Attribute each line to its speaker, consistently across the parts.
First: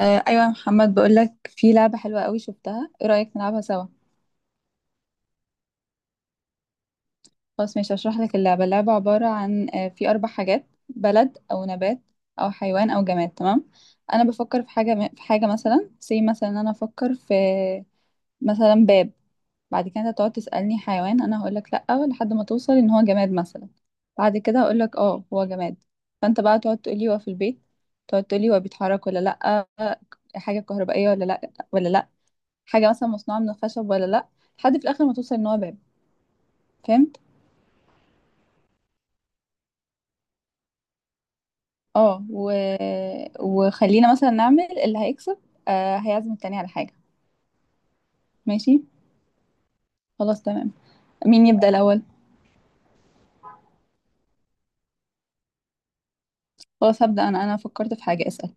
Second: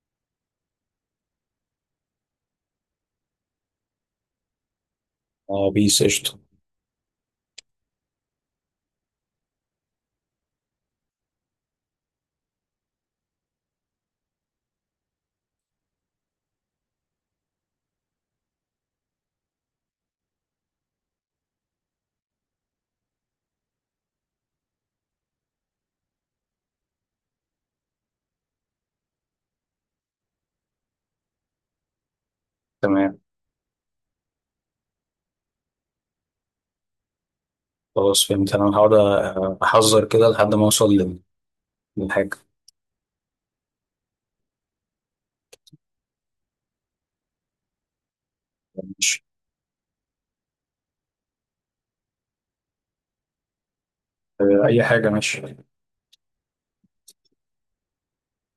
Speaker 1: ايوه يا محمد، بقولك في لعبه حلوه قوي شفتها. ايه رايك نلعبها سوا؟
Speaker 2: اه، بيس قشطة،
Speaker 1: خلاص ماشي، هشرح لك اللعبه عباره عن في 4 حاجات: بلد او نبات او حيوان او جماد، تمام. انا بفكر في حاجه، مثلا، زي مثلا انا افكر في مثلا باب. بعد كده انت تقعد تسالني حيوان، انا هقول لك لا لحد ما توصل ان هو جماد مثلا. بعد كده هقول لك اه، هو جماد. فانت بقى تقعد تقولي هو في البيت، تقعد تقولي هو بيتحرك ولا لا، حاجه كهربائيه ولا لا ولا لا، حاجة مثلا
Speaker 2: تمام.
Speaker 1: مصنوعة من الخشب ولا لأ، لحد في الآخر ما توصل إن هو باب. فهمت؟
Speaker 2: خلاص فهمت، انا هقعد احذر كده لحد ما اوصل
Speaker 1: اه
Speaker 2: للحاجة.
Speaker 1: و... وخلينا مثلا نعمل اللي هيكسب هيعزم التاني على حاجة، ماشي؟
Speaker 2: ماشي.
Speaker 1: خلاص تمام. مين يبدأ الأول؟
Speaker 2: اي حاجة ماشي.
Speaker 1: خلاص هبدأ أنا، فكرت في حاجة، اسأل.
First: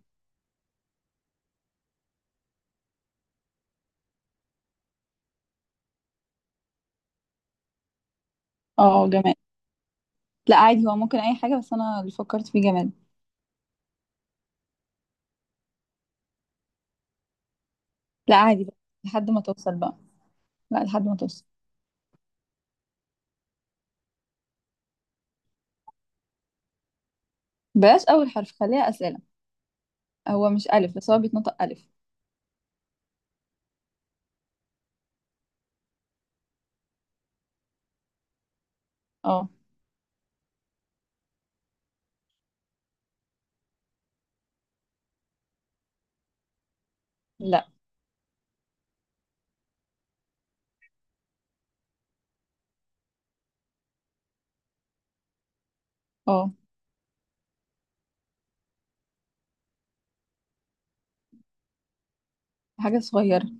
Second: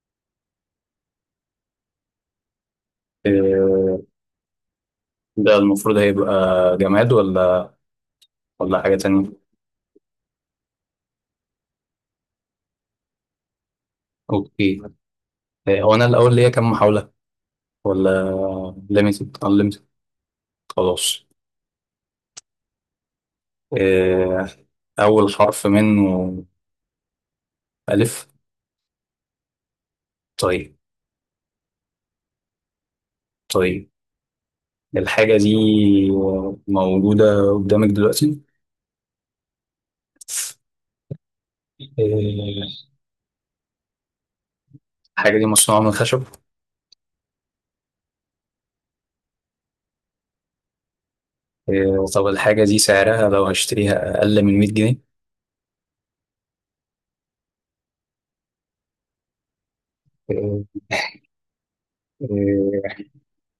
Speaker 2: آه، ده المفروض هيبقى جماد ولا حاجة
Speaker 1: اه،
Speaker 2: تانية؟
Speaker 1: جماد. لا، عادي هو ممكن أي حاجة، بس أنا اللي فكرت فيه جماد.
Speaker 2: اوكي. هو انا الاول ليا كام محاولة ولا؟
Speaker 1: لا، عادي بقى. لحد
Speaker 2: ليميتد
Speaker 1: ما توصل
Speaker 2: انليميتد؟
Speaker 1: بقى. لا، لحد ما
Speaker 2: خلاص.
Speaker 1: توصل.
Speaker 2: آه، اول حرف منه
Speaker 1: بلاش
Speaker 2: الف.
Speaker 1: أول حرف، خليها أسئلة. هو مش
Speaker 2: طيب،
Speaker 1: ألف بس هو بيتنطق ألف.
Speaker 2: طيب، الحاجة دي موجودة قدامك دلوقتي؟
Speaker 1: اه.
Speaker 2: آه، الحاجة دي مصنوعة من خشب؟
Speaker 1: لا.
Speaker 2: إيه. طب الحاجة دي سعرها لو هشتريها أقل من 100 جنيه؟
Speaker 1: اه.
Speaker 2: إيه،
Speaker 1: حاجة صغيرة.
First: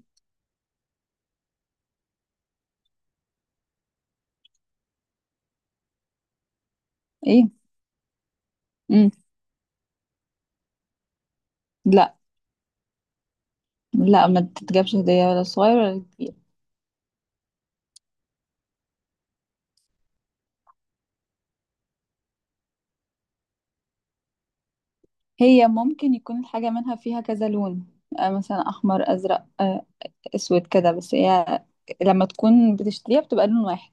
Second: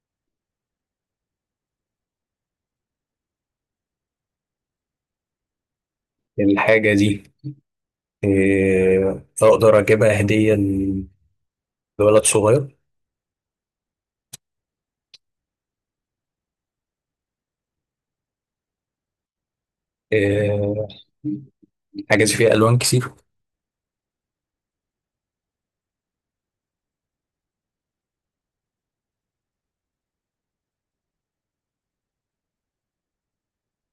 Speaker 2: إيه، الحاجة دي،
Speaker 1: ايه؟ مم.
Speaker 2: إيه، أقدر أجيبها هدية
Speaker 1: لا.
Speaker 2: لولد صغير؟
Speaker 1: لا، ما تتجابش هدية ولا صغير ولا كبير.
Speaker 2: إيه. الحاجة دي فيها ألوان كتير؟
Speaker 1: هي ممكن يكون الحاجة منها فيها كذا لون، مثلا أحمر، أزرق، أسود كده، بس هي لما تكون بتشتريها بتبقى لون واحد.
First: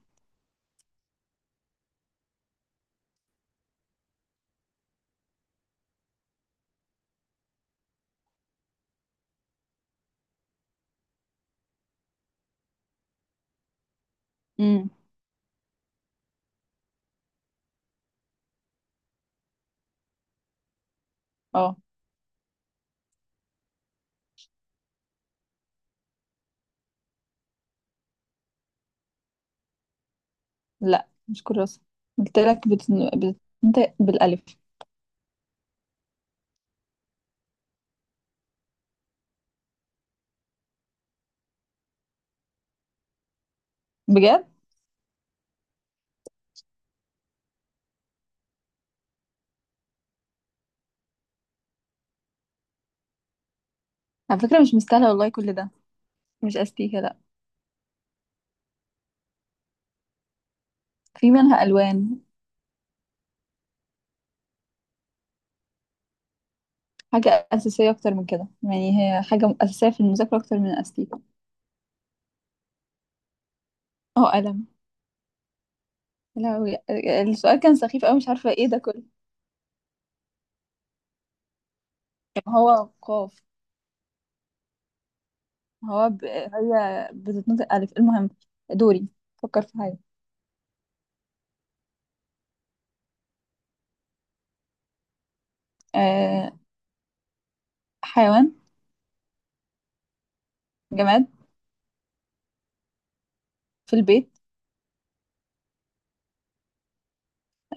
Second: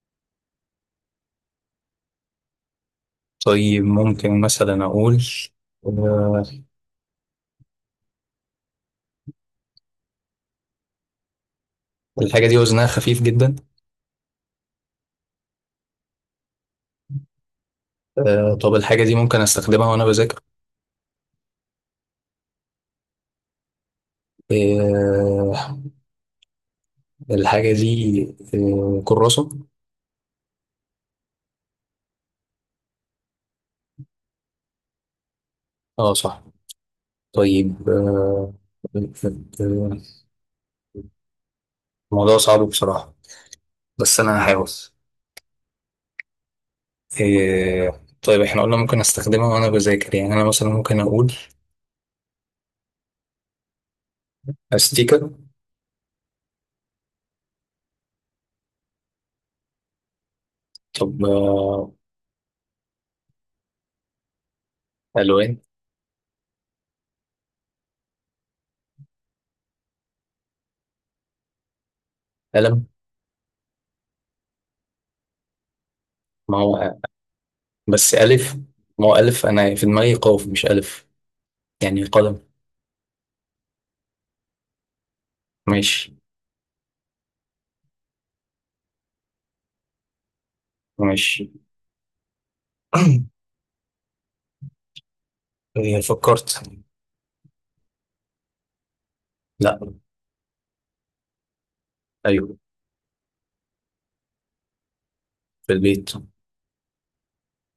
Speaker 2: طيب، ممكن مثلا أقول، آه، الحاجة دي وزنها خفيف جدا؟
Speaker 1: امم
Speaker 2: طب الحاجة دي ممكن أستخدمها وأنا بذاكر؟
Speaker 1: اه.
Speaker 2: آه، الحاجة دي كراسة؟
Speaker 1: لا، مش كراسة. قلت لك بتنطق بالألف.
Speaker 2: اه، صح. طيب، آه، آه، آه، الموضوع صعب بصراحة، بس انا
Speaker 1: بجد،
Speaker 2: هحاول. إيه. طيب، احنا قلنا ممكن استخدمها وانا بذاكر، يعني انا مثلا ممكن اقول
Speaker 1: على فكرة مش مستاهلة والله
Speaker 2: استيكر.
Speaker 1: كل ده. مش أستيكة، لا.
Speaker 2: طب.
Speaker 1: في منها ألوان.
Speaker 2: الوان.
Speaker 1: حاجة أساسية أكتر من كده، يعني هي حاجة أساسية في المذاكرة أكتر من أستيكة.
Speaker 2: قلم.
Speaker 1: اه، قلم.
Speaker 2: ما
Speaker 1: لا.
Speaker 2: هو
Speaker 1: السؤال كان سخيف
Speaker 2: بس
Speaker 1: أوي، مش عارفة
Speaker 2: الف،
Speaker 1: ايه ده كله.
Speaker 2: ما هو الف انا في دماغي قاف مش الف، يعني قلم.
Speaker 1: طب هو قاف.
Speaker 2: ماشي.
Speaker 1: هي بتتنطق ألف. المهم، دوري. فكر في حاجة.
Speaker 2: ماشي. إيه،
Speaker 1: أه...
Speaker 2: فكرت.
Speaker 1: حيوان.
Speaker 2: لا.
Speaker 1: جماد.
Speaker 2: ايوه،
Speaker 1: في البيت.
Speaker 2: في البيت.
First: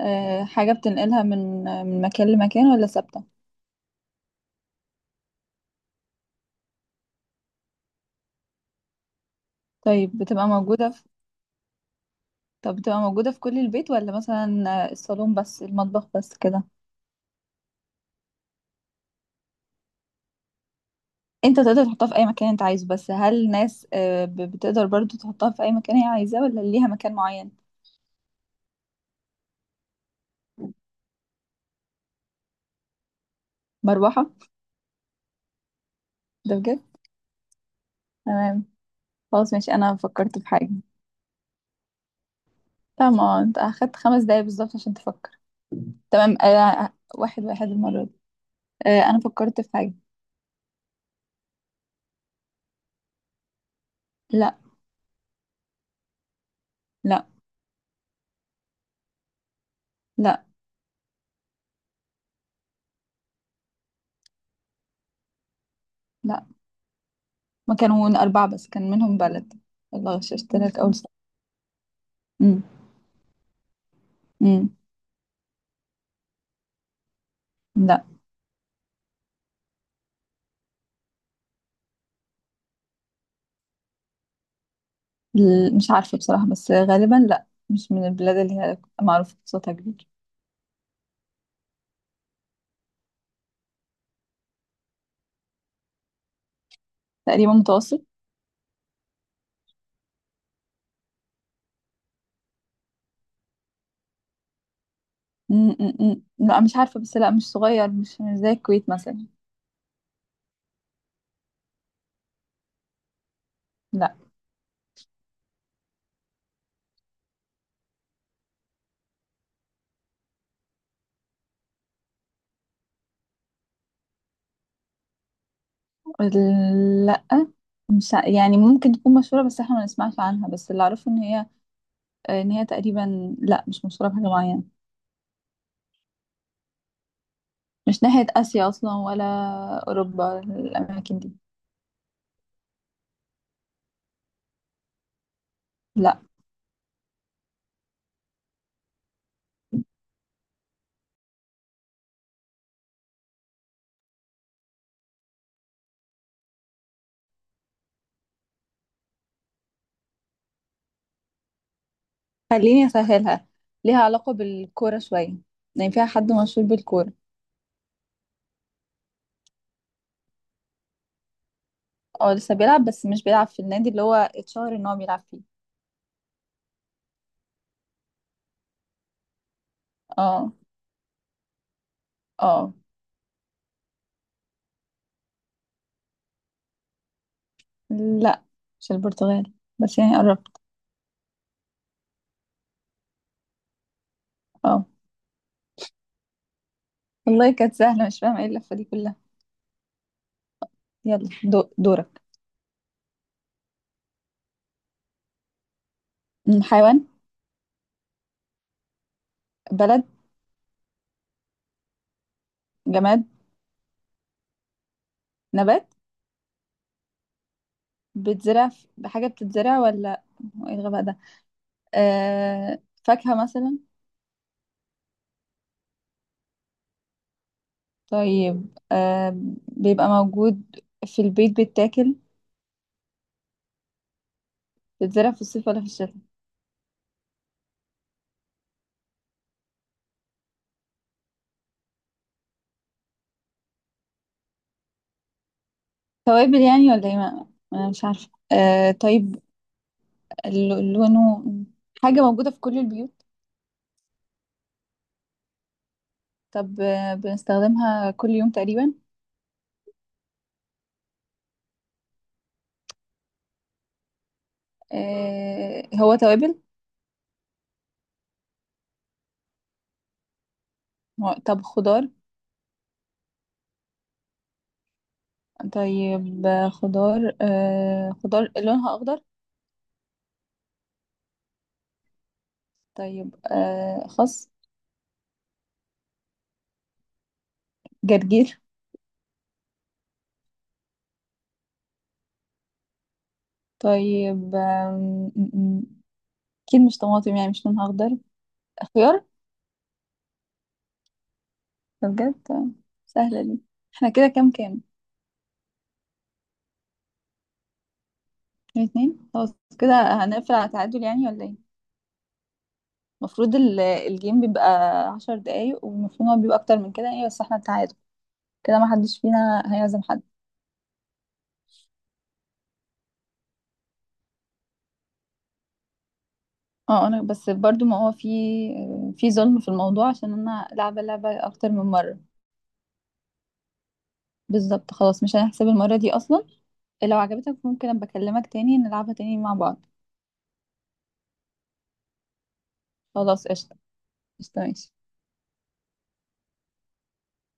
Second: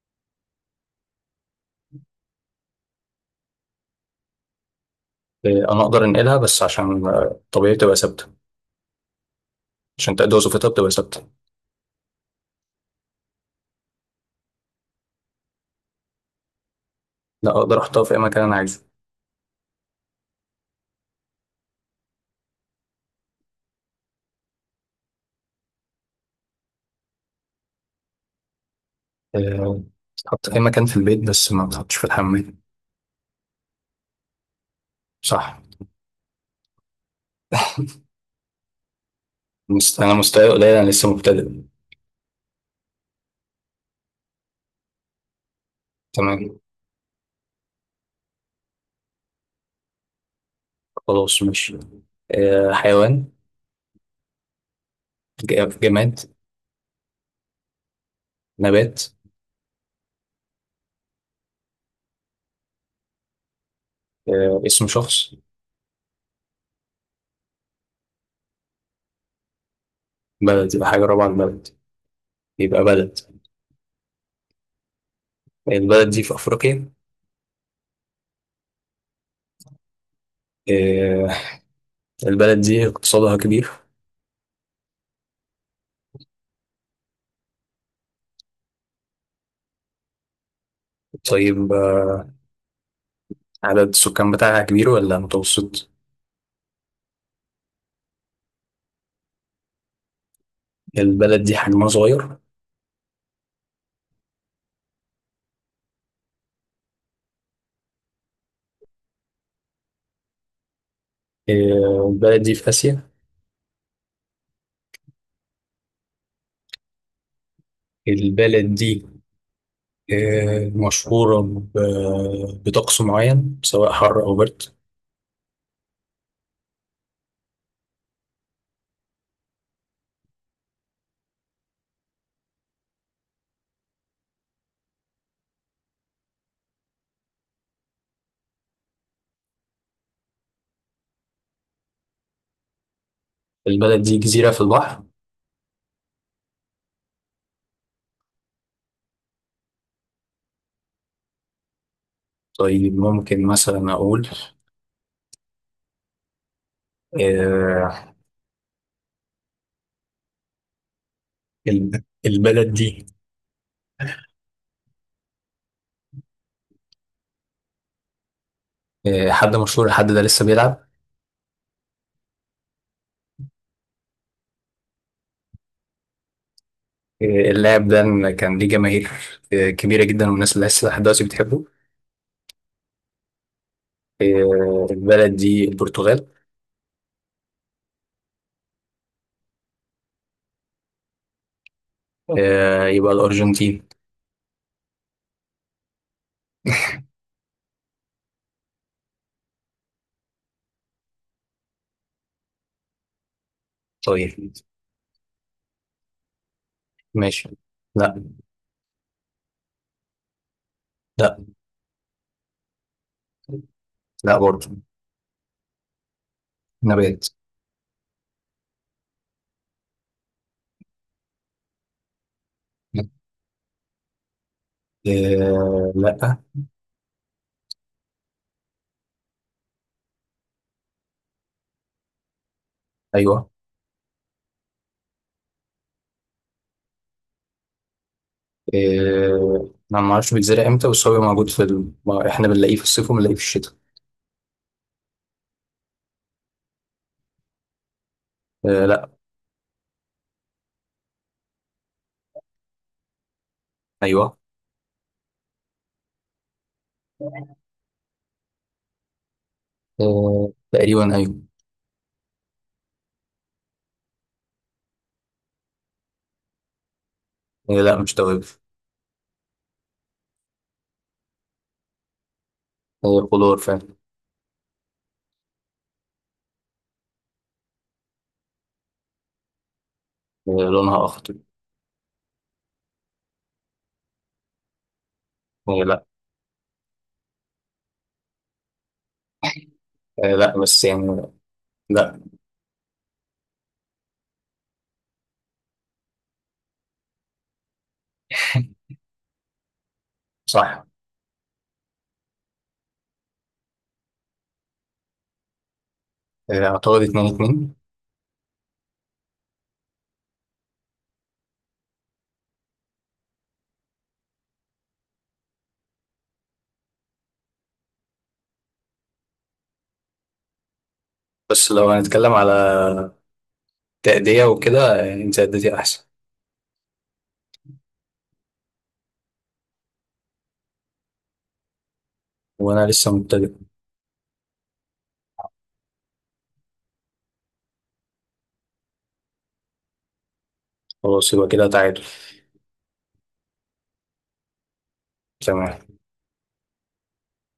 Speaker 1: حاجة بتنقلها من مكان لمكان ولا ثابتة؟
Speaker 2: إيه، انا اقدر انقلها بس عشان طبيعي تبقى ثابته. عشان
Speaker 1: طيب
Speaker 2: تأدي
Speaker 1: بتبقى
Speaker 2: وظيفتها
Speaker 1: موجودة
Speaker 2: بتبقى
Speaker 1: في...
Speaker 2: ثابته.
Speaker 1: طب بتبقى موجودة في كل البيت ولا مثلا الصالون بس، المطبخ بس كده؟
Speaker 2: لا، اقدر احطها في اي مكان انا عايزه.
Speaker 1: انت تقدر تحطها في اي مكان انت عايزه، بس هل الناس بتقدر برضو تحطها في اي مكان هي عايزاه ولا ليها مكان معين؟
Speaker 2: إيه، تحط في اي مكان في البيت بس ما تحطش في الحمام.
Speaker 1: مروحة.
Speaker 2: صح.
Speaker 1: ده بجد. تمام. خلاص ماشي، انا
Speaker 2: أنا
Speaker 1: فكرت في
Speaker 2: مستواي
Speaker 1: حاجة.
Speaker 2: قليل، أنا لسه مبتدئ.
Speaker 1: تمام، انت اخدت 5 دقايق بالظبط عشان تفكر. تمام.
Speaker 2: تمام.
Speaker 1: واحد واحد المرة دي. آه، أنا فكرت في حاجة.
Speaker 2: خلاص، ماشي. حيوان؟
Speaker 1: لا.
Speaker 2: جماد؟
Speaker 1: لا.
Speaker 2: نبات؟
Speaker 1: لا.
Speaker 2: اسم شخص؟
Speaker 1: لا، ما كانوا 4 بس كان منهم بلد. الله، غششت
Speaker 2: بلد،
Speaker 1: لك
Speaker 2: يبقى
Speaker 1: أول
Speaker 2: حاجة
Speaker 1: سؤال.
Speaker 2: رابعة البلد،
Speaker 1: أمم،
Speaker 2: يبقى بلد.
Speaker 1: أمم،
Speaker 2: البلد دي في أفريقيا؟
Speaker 1: لا.
Speaker 2: آه البلد دي اقتصادها كبير؟
Speaker 1: مش عارفة بصراحة، بس غالبا لا، مش من البلاد اللي هي معروفة بصوتها كبير.
Speaker 2: طيب. عدد السكان بتاعها كبير ولا متوسط؟
Speaker 1: تقريبا متوسط.
Speaker 2: البلد دي حجمها صغير؟
Speaker 1: أمم، أمم، أمم. لا مش عارفة، بس لا مش صغير، مش زي الكويت مثلا.
Speaker 2: البلد دي في آسيا؟
Speaker 1: لا.
Speaker 2: البلد دي مشهورة بطقس معين سواء حر أو برد؟
Speaker 1: لا، مش ع- يعني ممكن تكون مشهورة بس احنا ما نسمعش عنها، بس اللي أعرفه إن هي إن هي تقريبا لا، مش مشهورة بحاجة معينة. مش ناحية آسيا أصلا ولا أوروبا الأماكن دي.
Speaker 2: البلد دي جزيرة في البحر؟
Speaker 1: لا.
Speaker 2: طيب، ممكن مثلا أقول، آه، البلد
Speaker 1: خليني
Speaker 2: دي.
Speaker 1: أسهلها، ليها علاقة بالكورة شوية، يعني فيها حد مشهور بالكورة.
Speaker 2: حد مشهور، الحد ده لسه بيلعب؟
Speaker 1: اه لسه بيلعب، بس مش بيلعب في النادي اللي هو اتشهر ان هو بيلعب فيه.
Speaker 2: آه، اللاعب ده كان ليه جماهير كبيرة جدا،
Speaker 1: اه.
Speaker 2: والناس لسه لحد دلوقتي بتحبه؟
Speaker 1: اه.
Speaker 2: البلد دي البرتغال؟
Speaker 1: لا مش البرتغال، بس يعني قربت.
Speaker 2: يبقى الأرجنتين؟
Speaker 1: اه، والله كانت سهلة، مش فاهمة ايه اللفة دي كلها. يلا دورك.
Speaker 2: طيب.
Speaker 1: حيوان.
Speaker 2: ماشي. لا.
Speaker 1: بلد.
Speaker 2: لا.
Speaker 1: جماد.
Speaker 2: لا برضه.
Speaker 1: نبات.
Speaker 2: نبات.
Speaker 1: بحاجة بتتزرع ولا... هو ايه الغباء ده؟ آه، فاكهة مثلا.
Speaker 2: لا.
Speaker 1: طيب آه بيبقى موجود في البيت بيتاكل.
Speaker 2: ايوه.
Speaker 1: بيتزرع في الصيف ولا في الشتاء؟
Speaker 2: انا ما اعرفش بيتزرع امتى، بس هو موجود ما احنا بنلاقيه في الصيف وبنلاقيه في الشتاء.
Speaker 1: توابل يعني ولا ايه؟ انا مش عارفة. آه
Speaker 2: لا.
Speaker 1: طيب. لونه. حاجة موجودة في كل البيوت.
Speaker 2: ايوه.
Speaker 1: طب آه بنستخدمها كل يوم تقريبا.
Speaker 2: تقريبا أيوة.
Speaker 1: آه هو توابل.
Speaker 2: لا، مش توابل.
Speaker 1: طب خضار.
Speaker 2: خضار فعلا.
Speaker 1: طيب خضار. آه خضار لونها أخضر.
Speaker 2: لونها أخضر.
Speaker 1: طيب آه خس.
Speaker 2: لا.
Speaker 1: جرجير.
Speaker 2: لا، بس يعني. لا.
Speaker 1: طيب م- م- أكيد مش طماطم، يعني مش لونها أخضر. خيار.
Speaker 2: صح.
Speaker 1: ده بجد. سهلة دي. احنا كده كام كام؟
Speaker 2: أعتقد 2-2.
Speaker 1: 2-2، خلاص كده. هنقفل على تعادل يعني ولا ايه؟ المفروض الجيم بيبقى 10 دقايق، والمفروض هو بيبقى اكتر من كده يعني، بس احنا تعادل كده، ما حدش فينا هيعزم حد.
Speaker 2: بس لو هنتكلم على تأدية وكده، أنت أديتي أحسن.
Speaker 1: اه، انا بس برضو ما هو في ظلم في الموضوع، عشان انا لعبة لعبة اكتر من مرة.
Speaker 2: وأنا لسه مبتدئ.
Speaker 1: بالظبط، خلاص مش هنحسب المرة دي اصلا. لو عجبتك ممكن ابقى اكلمك تاني نلعبها تاني مع بعض.
Speaker 2: خلاص، يبقى كده تعادل.
Speaker 1: خلاص قشطة. قشطة ماشي.
Speaker 2: تمام.